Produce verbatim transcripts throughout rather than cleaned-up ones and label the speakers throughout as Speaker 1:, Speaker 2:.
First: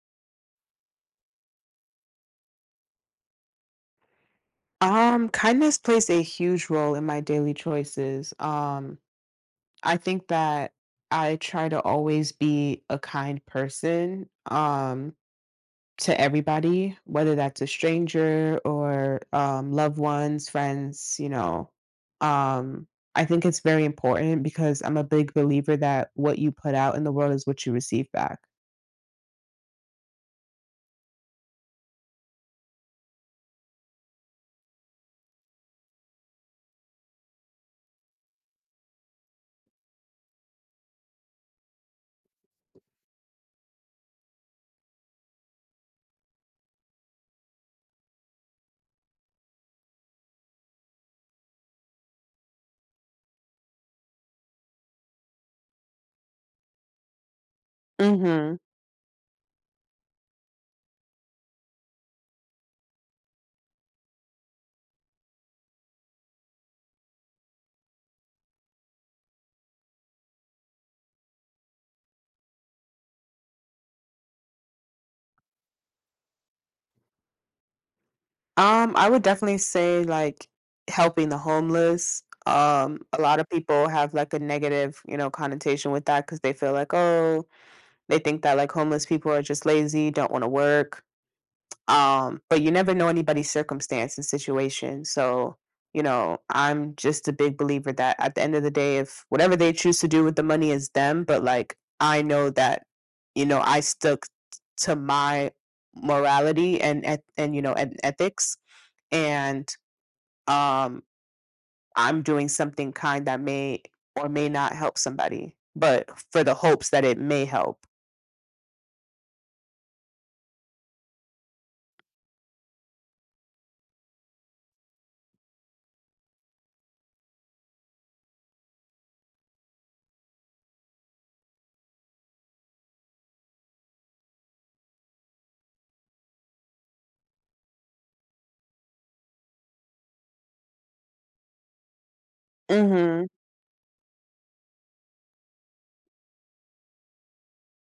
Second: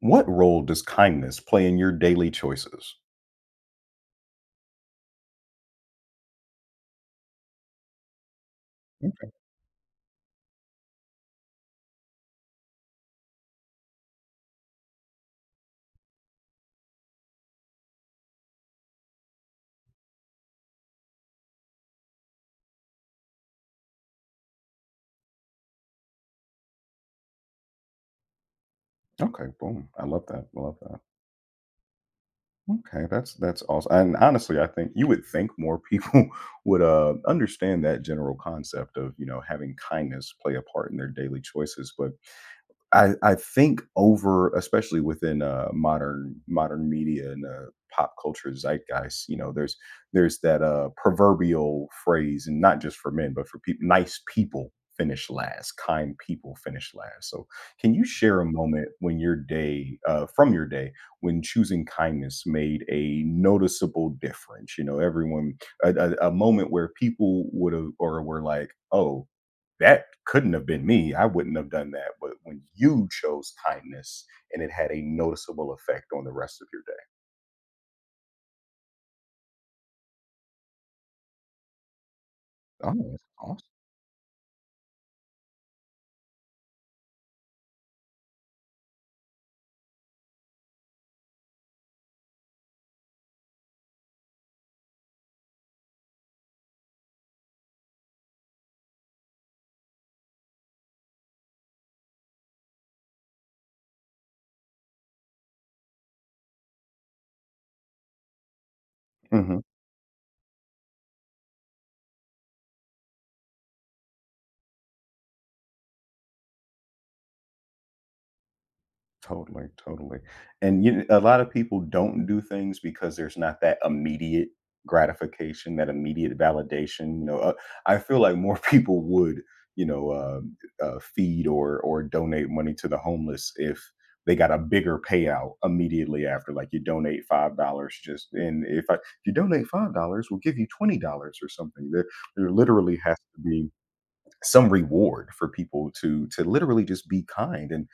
Speaker 1: What role does kindness play in your daily choices?
Speaker 2: Um, kindness plays a huge role in my daily choices. Um,
Speaker 1: Mm.
Speaker 2: I think that I try to always be a kind person, um, to everybody, whether that's a stranger or um, loved ones, friends, you know. Um, I think it's very important because I'm a big believer that what you put out in the world is what you receive back.
Speaker 1: Okay, boom. I love that. I love that. Okay, that's that's awesome. And honestly, I think you would think more people would uh, understand that general concept of you know having kindness play a part in their daily choices. But I I think over, especially within uh, modern modern media and uh, pop culture zeitgeist, you know, there's there's that uh, proverbial phrase, and not just for men, but for people, nice people finish last, kind people finish last. So, can you share a
Speaker 2: Mhm.
Speaker 1: moment when your day, uh, from your day, when choosing kindness made a noticeable difference? You know, everyone, a, a, a moment where people would have or were like, oh, that couldn't have been me. I wouldn't have done that. But when you chose kindness and it had a noticeable effect on the rest of your day.
Speaker 2: Um, I would definitely say, like, helping the homeless.
Speaker 1: Oh,
Speaker 2: Um, a
Speaker 1: that's
Speaker 2: lot of
Speaker 1: awesome.
Speaker 2: people have, like, a negative, you know, connotation with that because they feel like, "Oh," they think that, like, homeless people are just lazy, don't wanna work. Um, but you never know anybody's circumstance and situation. So, you know, I'm just a big believer that at the end of the day, if whatever they choose to do with the money is them, but like I know that, you know, I stuck to my morality and eth- and you know and ethics,
Speaker 1: Mhm.
Speaker 2: and um, I'm doing something kind that may or may not help somebody, but for the hopes that it may help.
Speaker 1: Totally, totally. And you, a lot of people don't do things because there's not that immediate gratification, that immediate validation. You know, uh, I feel like more people would, you know, uh, uh, feed or or donate money to the homeless if they got a bigger payout immediately after. Like you donate five dollars, just and if I, if you donate five dollars, we'll give you twenty dollars or something. There, there literally has
Speaker 2: Hmm.
Speaker 1: to be some reward for people to to literally just be kind. And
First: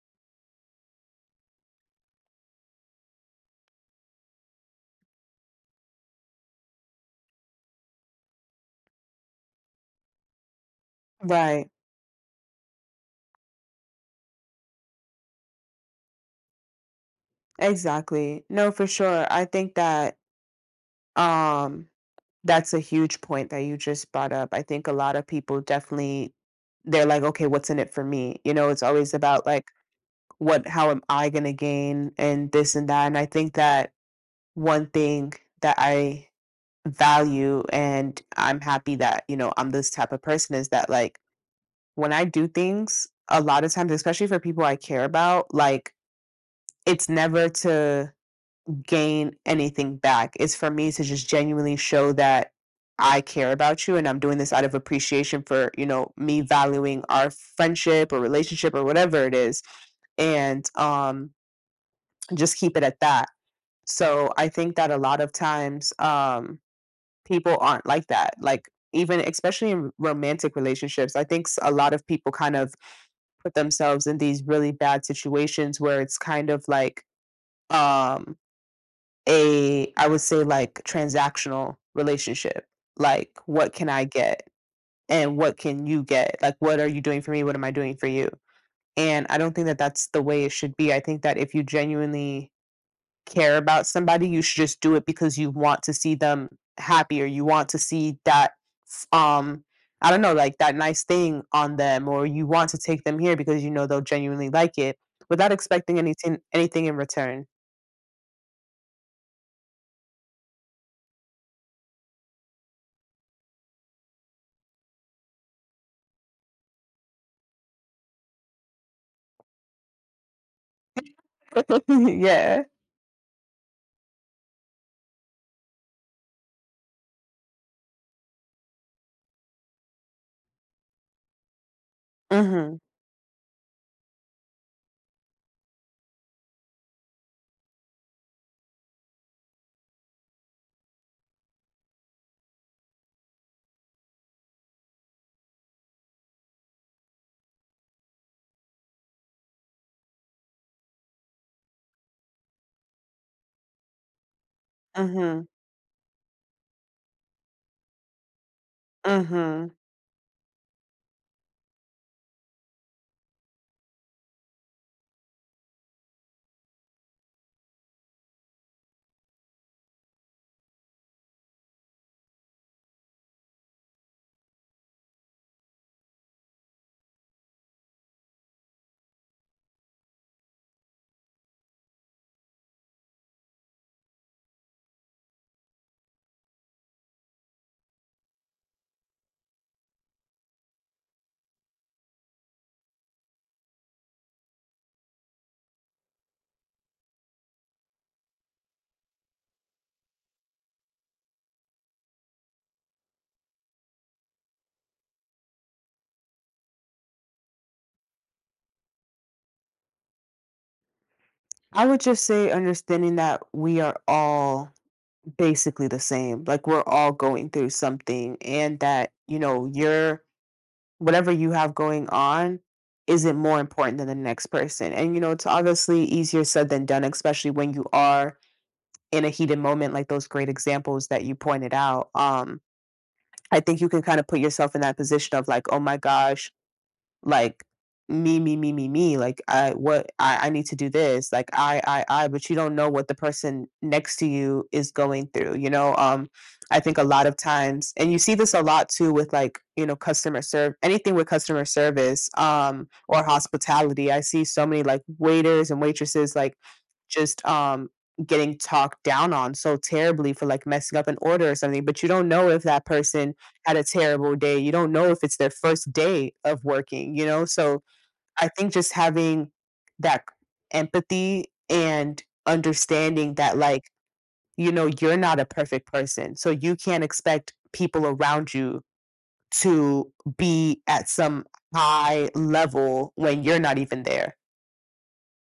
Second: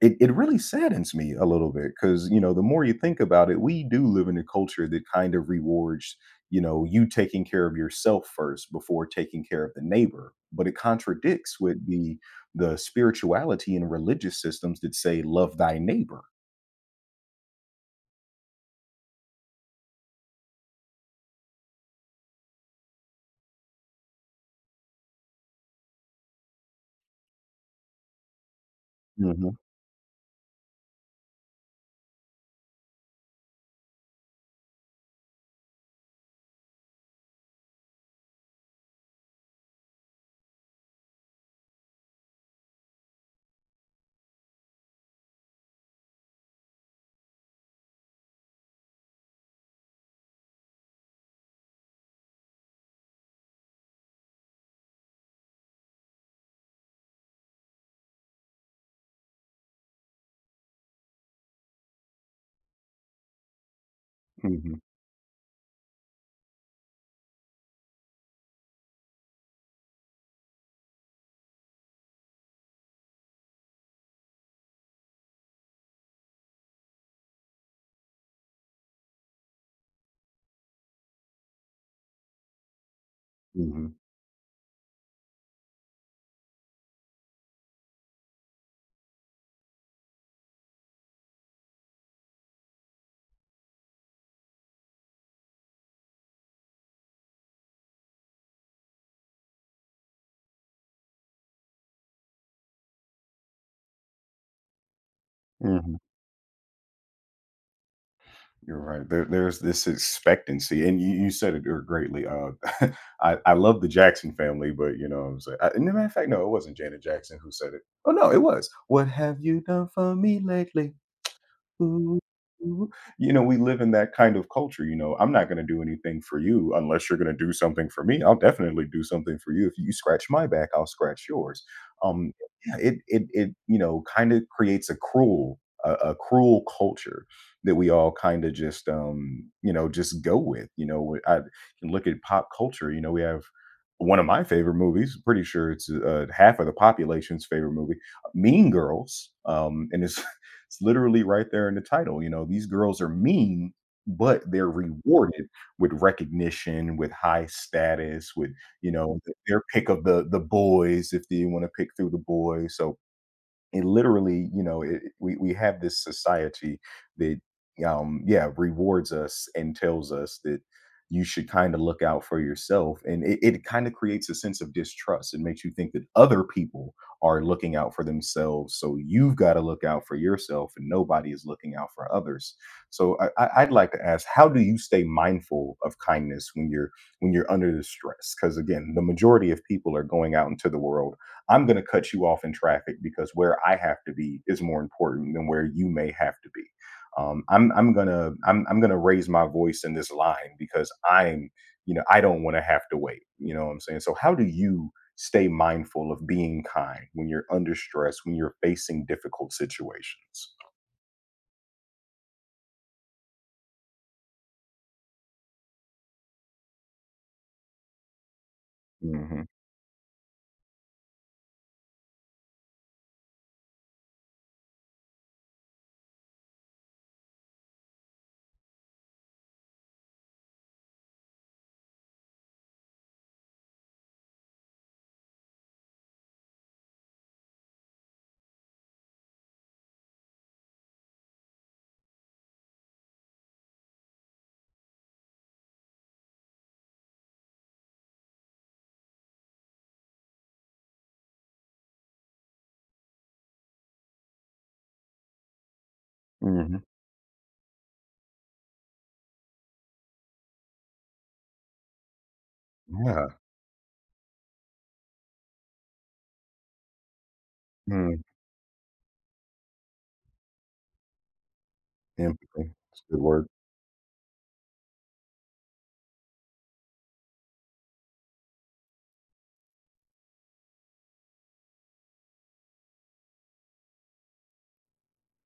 Speaker 1: it it really saddens me a little bit because, you know, the more you think about it, we do live in a culture that kind of rewards, you know, you taking care of yourself first before taking care of the neighbor, but it contradicts
Speaker 2: Right.
Speaker 1: with the the spirituality and religious systems that say, "Love thy neighbor."
Speaker 2: Exactly. No, for sure. I think that, Um, that's a huge point that you just brought up. I think a lot of people definitely, they're like, "Okay, what's in it for me?" You know, it's always about
Speaker 1: Mhm,
Speaker 2: like what, how am I going to gain, and this and that. And I think that one thing that I value, and I'm happy that, you know, I'm this type of person, is that like when I do things, a lot of times, especially for people I care about, like it's never to gain anything back. It's for me to just genuinely show that I care about you, and I'm doing this out of appreciation for, you know, me valuing our friendship or relationship or whatever it is, and um just keep it at that. So I think
Speaker 1: mhm,
Speaker 2: that a lot of times um people aren't like that. Like even especially in romantic relationships, I think s- a lot of people kind of put themselves in these really bad situations where it's kind of like um a, I would say, like, transactional relationship, like, "What can
Speaker 1: mhm,
Speaker 2: I get, and what can you get?" Like, "What are you doing for me? What am I doing for you?" And I don't think that that's the way it should be. I think that if you genuinely care about somebody, you should just do it because you want to see them happy, or you want to see that, um, I don't know, like, that nice thing on them, or you want to take them here because you know they'll genuinely like it without
Speaker 1: mhm.
Speaker 2: expecting anything anything in return.
Speaker 1: You're right. There, there's this expectancy, and you, you said it er, greatly. Uh, I, I love the Jackson family, but you know what I'm saying. I, and a matter of fact, no, it wasn't Janet Jackson who said it. Oh no, it was. What have you done for me lately? Ooh,
Speaker 2: Yeah.
Speaker 1: ooh. You know, we live in that kind of culture, you know, "I'm not gonna do anything for you unless you're gonna do something for me. I'll definitely do something for you. If you scratch my back, I'll scratch yours." Um, yeah,
Speaker 2: Mhm.
Speaker 1: it it it, you know, kinda creates a cruel a a cruel culture that we all kinda just, um, you know, just go with. You know, I can look at pop culture, you know, we have one of my favorite movies, pretty sure it's, uh, half of the population's favorite movie, Mean Girls, um, and it's it's literally right there in the title. You know, these girls are mean, but they're rewarded
Speaker 2: Mhm.
Speaker 1: with recognition, with high status, with, you know, th- their
Speaker 2: Mhm.
Speaker 1: pick of the the boys if they want to pick through the boys. So it literally, you know, it, we we have this society that, um, yeah, rewards us and tells us that you should kind of look out for yourself, and, it, it kind of creates a sense of distrust. It makes you think that other people are looking out for themselves, so you've got to look out for yourself, and nobody is looking out for others. So, I, I- I'd like to ask, how do you stay mindful of kindness when you're when you're under the stress? Because again, the majority of people are going out into the world. I'm going to cut you off in traffic because where I have to be is more important than where you may have to be. Um, I'm I'm gonna I'm I'm gonna raise my voice in this line because I'm, you know, I don't want to have to wait. You know what I'm saying? So how do you stay mindful of being kind when you're under stress, when you're facing difficult situations?
Speaker 2: I would just say understanding that we are all basically the same. Like we're all going through something, and that, you
Speaker 1: Hmm.
Speaker 2: know, your, whatever you have going on isn't more important than the next person. And you know, it's obviously easier said than done, especially when you are in a heated moment like those great examples that you pointed out. Um I think you can kind of put yourself in that position of like, oh my gosh, like me, me, me, me, me. Like I, what I, I need to do this. Like I, I, I, but you don't know what the person next to you is going through, you know? Um, I think a lot of times, and you see this a lot too with like, you know, customer serve, anything with customer service, um, or hospitality. I see so many like waiters and waitresses like
Speaker 1: Hmm.
Speaker 2: just um getting talked down on so terribly for like messing up an order or something, but you don't know if that
Speaker 1: Yeah.
Speaker 2: person had a terrible day. You don't know if it's their first day of working, you know? So
Speaker 1: Mm.
Speaker 2: I think just having that empathy and
Speaker 1: Empathy. It's a good
Speaker 2: understanding
Speaker 1: word.
Speaker 2: that, like, you know, you're not a perfect person. So you can't expect people around you to be at some high level when you're not even there.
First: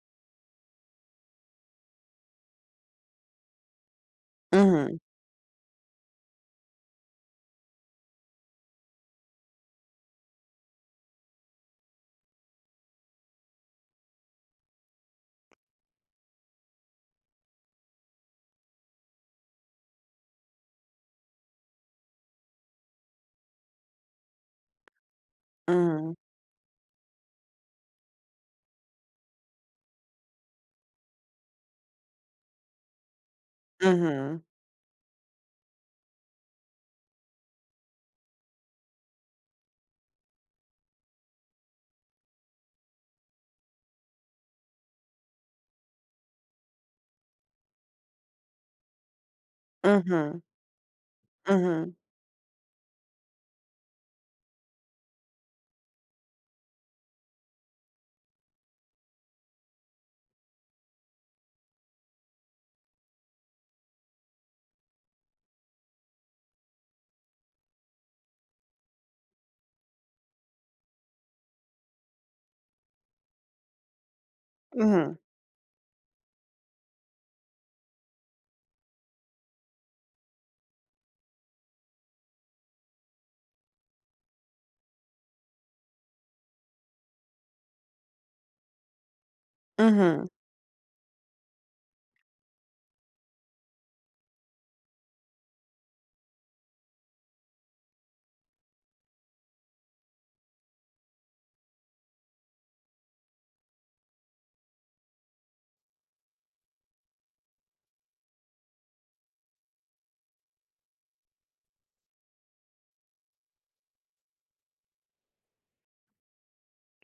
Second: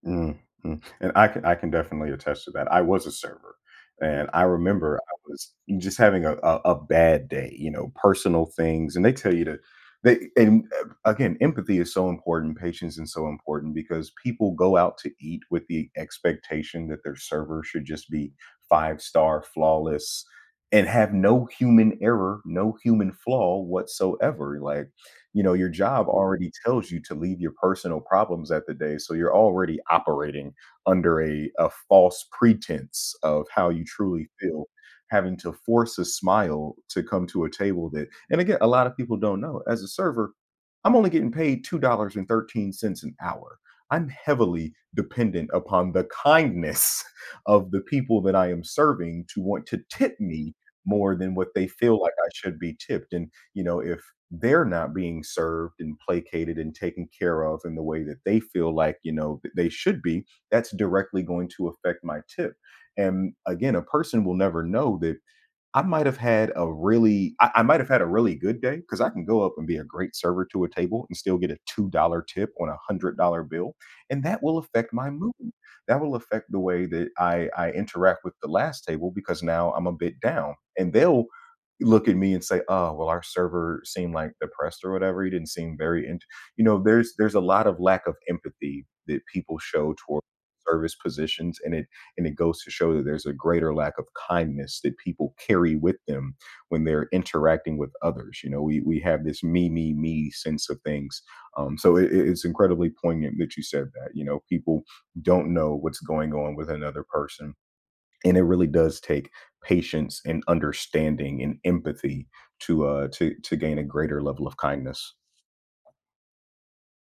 Speaker 1: Mm, mm, and I can I can definitely attest to that. I was a server, and I
Speaker 2: Mhm,
Speaker 1: remember I was just having a a a bad day, you know, personal things, and they tell you to they, and, uh, again, empathy is so important, patience is so important, because people go out to eat with the expectation that their server should just be five-star, flawless, and have no human error, no human flaw whatsoever. Like, you know, your job
Speaker 2: mhm,
Speaker 1: already tells you to leave your personal problems at the day. So you're already operating under a, a false pretense of how you truly
Speaker 2: mhm,
Speaker 1: feel. Having to force a smile to come to a table that, and again, a lot of people don't know. As a server, I'm only getting paid two dollars and thirteen cents an hour. I'm heavily dependent upon the kindness of the people that I am serving to want to tip
Speaker 2: mhm,
Speaker 1: me more than what they
Speaker 2: mhm,
Speaker 1: feel like I should be tipped. And, you know, if they're not being served and placated and taken care of in the way that they feel like, you know, that they should be, that's directly going to affect my tip. And again, a person will never know that I might have had a really I, I might have had a really good day, because I can go up and be a great server to a table and still get a two dollar tip on a one hundred dollar bill. And that will affect my
Speaker 2: mhm,
Speaker 1: mood. That will affect the way that I, I interact with the last table, because now I'm a bit down. And they'll look at me and say, "Oh, well, our server seemed like depressed or whatever. He didn't seem very, int-. you know." There's there's a lot of lack of empathy that people show toward
Speaker 2: mhm.
Speaker 1: service positions, and it and it goes to show that there's a greater lack of kindness that people carry with them when they're interacting with others. You know, we, we have this me, me, me sense of things. Um, so it, it's incredibly poignant that you said that. You know, people don't know what's going on with another person. And it really does take patience and understanding and empathy to uh to to gain a greater level of kindness.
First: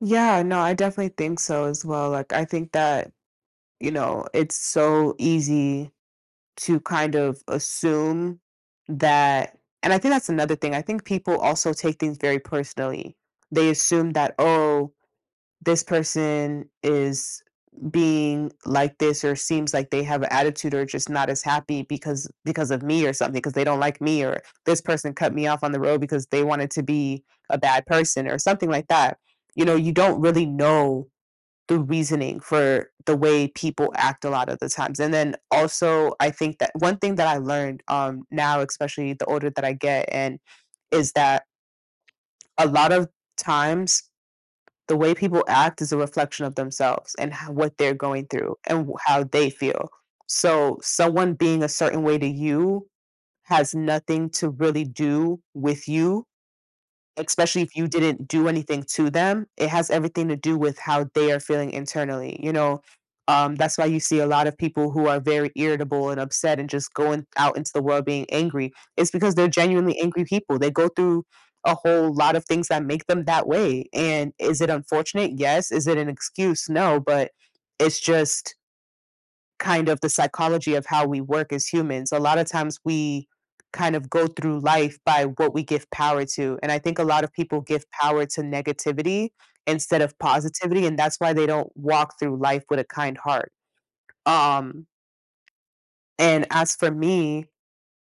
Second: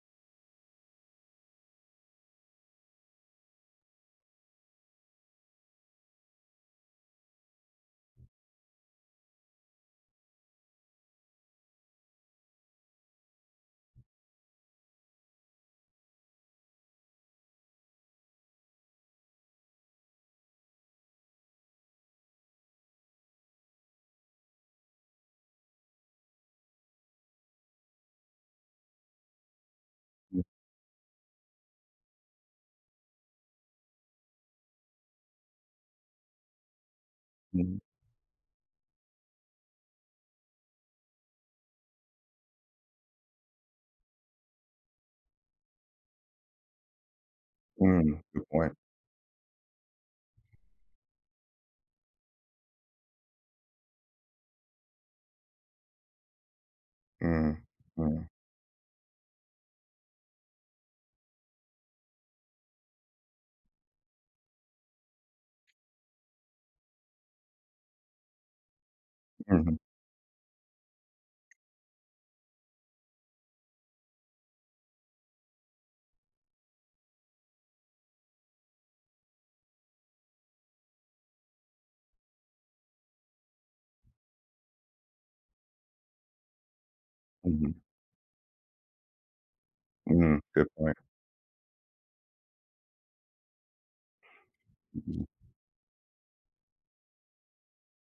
Speaker 2: Yeah, no, I definitely think so as well. Like, I think that, you know, it's so easy to kind of assume that, and I think that's another thing. I think people also take things very personally. They assume that, oh, this person is being like this, or seems like they have an attitude or just not as happy, because because of me or something, because they don't like me, or this person cut me off on the road because they wanted to be a bad person or something like that. You know, you don't really know the reasoning for the way people act a lot of the times. And then also, I think that one thing that I
Speaker 1: Mhm.
Speaker 2: learned um, now, especially the older that I get, and is that a lot of times the way people act is a reflection of themselves and how, what they're
Speaker 1: Mm,
Speaker 2: going
Speaker 1: good
Speaker 2: through
Speaker 1: point.
Speaker 2: and wh- how they feel. So, someone being a certain way to you has nothing to really do with you.
Speaker 1: Mm,
Speaker 2: Especially if you
Speaker 1: mm,
Speaker 2: didn't do anything to them, it has everything to do with how they are feeling internally, you know? Um, that's why you see a lot of people who are very irritable and upset and just going out into the world being angry. It's because they're
Speaker 1: mhm,
Speaker 2: genuinely angry people. They go through a whole lot of things that make them that way. And is it unfortunate? Yes. Is it an excuse? No, but it's just kind of the psychology of how we work as humans. A lot of times we kind of go through life by what we give power to. And I think a lot of people
Speaker 1: mhm,
Speaker 2: give power to negativity instead of
Speaker 1: mm, good
Speaker 2: positivity.
Speaker 1: point.
Speaker 2: And that's why they don't walk through life with a kind heart. Um,
Speaker 1: Mhm.
Speaker 2: and as for me,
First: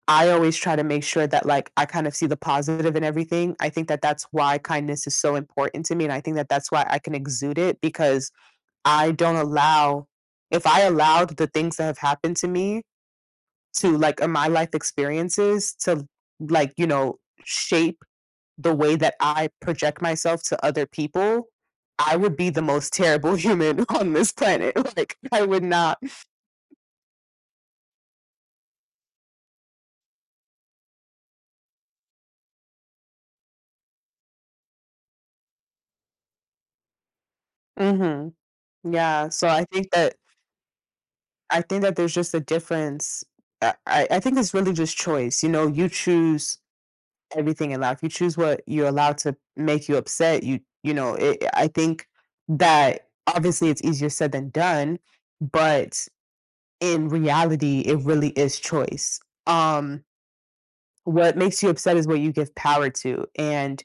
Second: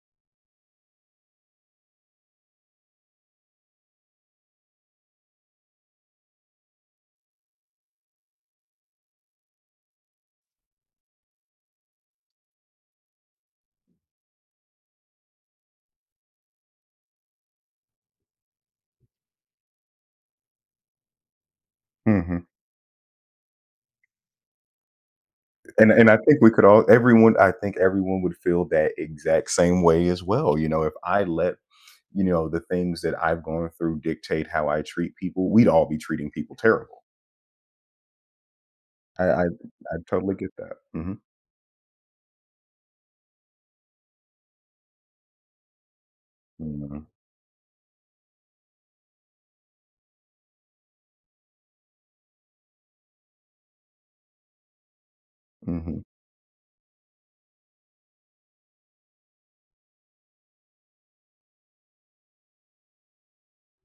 Speaker 2: I always try to make sure that like I kind of see the positive in everything. I think that that's why kindness is so important to me. And I think that that's why I can exude it because I don't allow, if I allowed the things that have happened to me to like, uh, my life experiences, to like, you know, shape the way that I project myself to other people, I would
Speaker 1: Mhm.
Speaker 2: be the most terrible human on this planet. Like, I would
Speaker 1: and
Speaker 2: not.
Speaker 1: and I think we could all, everyone, I think everyone would feel that exact same way as well. You know, if I let, you know, the things that I've gone through dictate how I treat people, we'd all be treating people terrible.
Speaker 2: Mhm.
Speaker 1: I
Speaker 2: Yeah,
Speaker 1: I,
Speaker 2: so I think
Speaker 1: I
Speaker 2: that,
Speaker 1: totally get that. Hmm.
Speaker 2: I think that there's just a difference. I I I think it's really just choice, you know, you choose
Speaker 1: Hmm.
Speaker 2: everything in life. You choose what you're allowed to make you upset. You you know, it, I think that obviously it's easier said than done,
Speaker 1: Hmm.
Speaker 2: but in reality, it really is choice. Um, what makes you upset is what you give power to. And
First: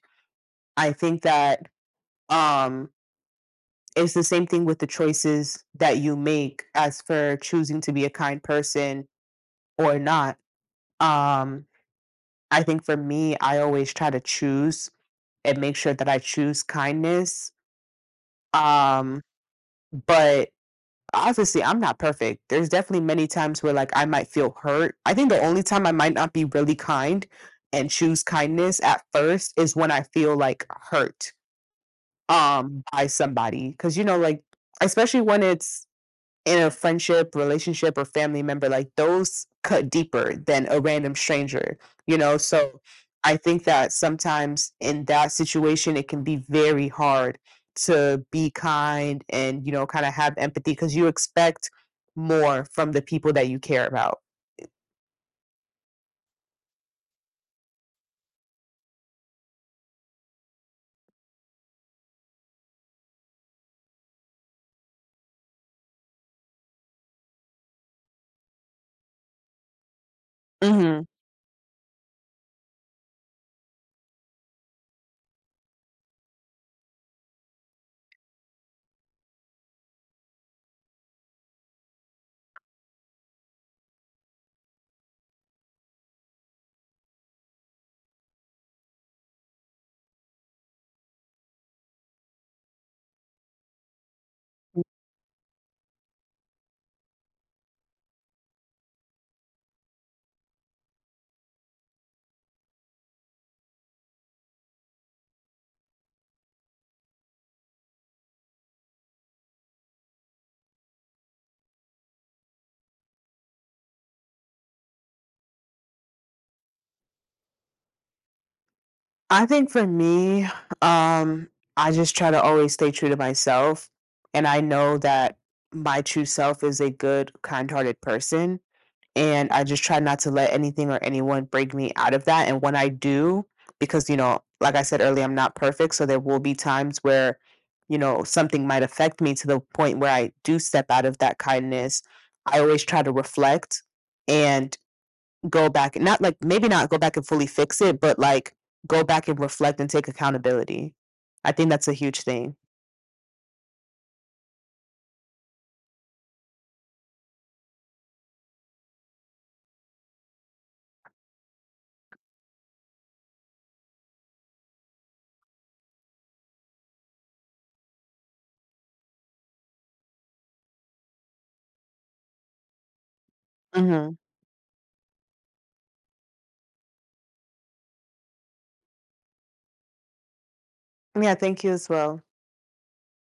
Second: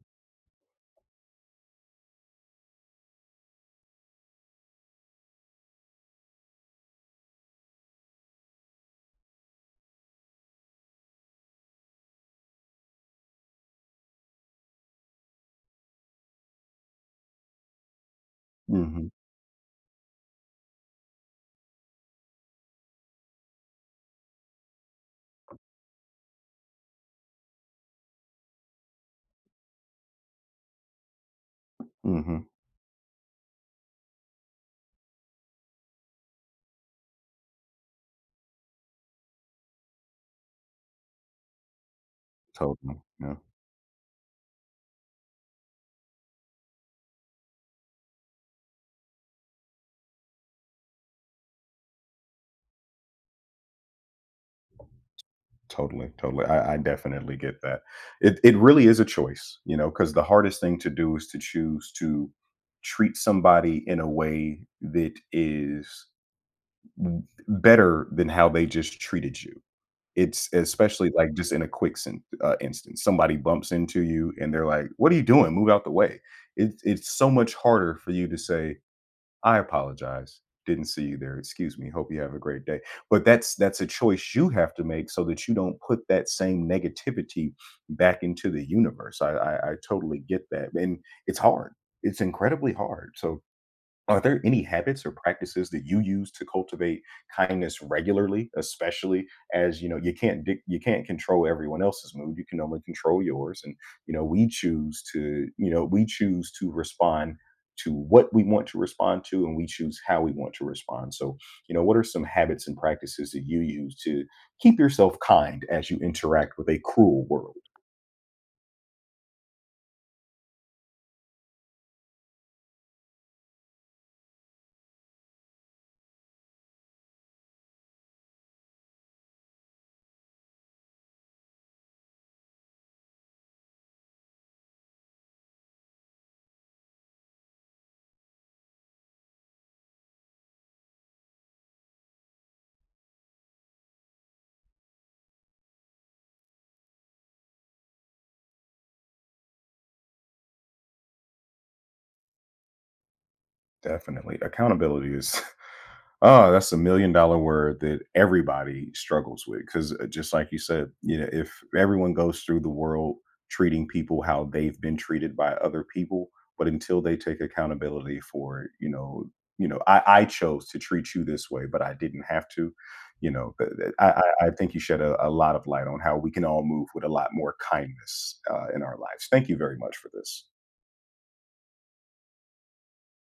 Speaker 2: I think that um, it's the same thing with the choices that you make as for choosing to be a kind person or not. Um, I think for me, I always try to choose and make sure that I choose kindness.
Speaker 1: Hmm.
Speaker 2: Um, but obviously I'm not perfect. There's definitely many times where like I might feel hurt. I think the only time I might not be really kind and choose kindness at first is when I feel like hurt
Speaker 1: Hmm.
Speaker 2: um by somebody, cuz you know, like especially when it's in a friendship, relationship, or family member, like those cut deeper than a random stranger, you know? So
Speaker 1: Totally.
Speaker 2: I
Speaker 1: Yeah.
Speaker 2: think that sometimes in that situation, it can be very hard to be kind and, you know, kind of have empathy because you expect more from the people that you care about.
Speaker 1: Totally. Totally. I, I definitely get that. It it really is a choice, you know, because the hardest thing to do is to choose to treat somebody in a way that is better than how they just treated you. It's
Speaker 2: Hmm.
Speaker 1: especially, like, just in a quick sen uh, instance, somebody bumps into you and they're like, "What are you doing? Move out the way." It's it's so much harder for you to say, "I apologize. Didn't see you there. Excuse me. Hope you have a great day." But that's that's a choice you have to make so that you don't put that same negativity back into the universe. I I I totally get that, and it's hard. It's incredibly hard. So are there any habits or practices that you use to cultivate kindness regularly, especially as, you know, you can't dic- you can't control everyone else's mood. You can only control yours, and, you know, we choose to you know, we choose to respond to what we want to respond to, and we choose how we want to respond. So, you know, what are some habits and practices that you use to keep yourself kind as you interact with a cruel world?
Speaker 2: I think for me, um, I just try to always stay true to myself. And I know that my true self is a good, kind hearted person. And I just try not to let anything or anyone break me out of that, and when I do, because, you know, like I said earlier, I'm not perfect, so there will be times where, you know, something might affect me to the point where I do step out of that kindness. I always try to reflect and go back, and not, like maybe not go back and fully fix it, but, like, go back and reflect and take accountability. I think that's a huge thing.
Speaker 1: Definitely. Accountability is oh, that's a million dollar word that everybody struggles with, because, just like you said, you know, if everyone goes through the world treating people how they've been treated by other people, but until they take accountability for, you know, you know, I, I chose to treat you this way, but I didn't have to. You know, th- th- I,
Speaker 2: Mhm.
Speaker 1: I I think you shed a, a lot of light on how we can all move with a lot more kindness uh, in our lives. Thank you very much for this.
Speaker 2: Yeah, thank you as well.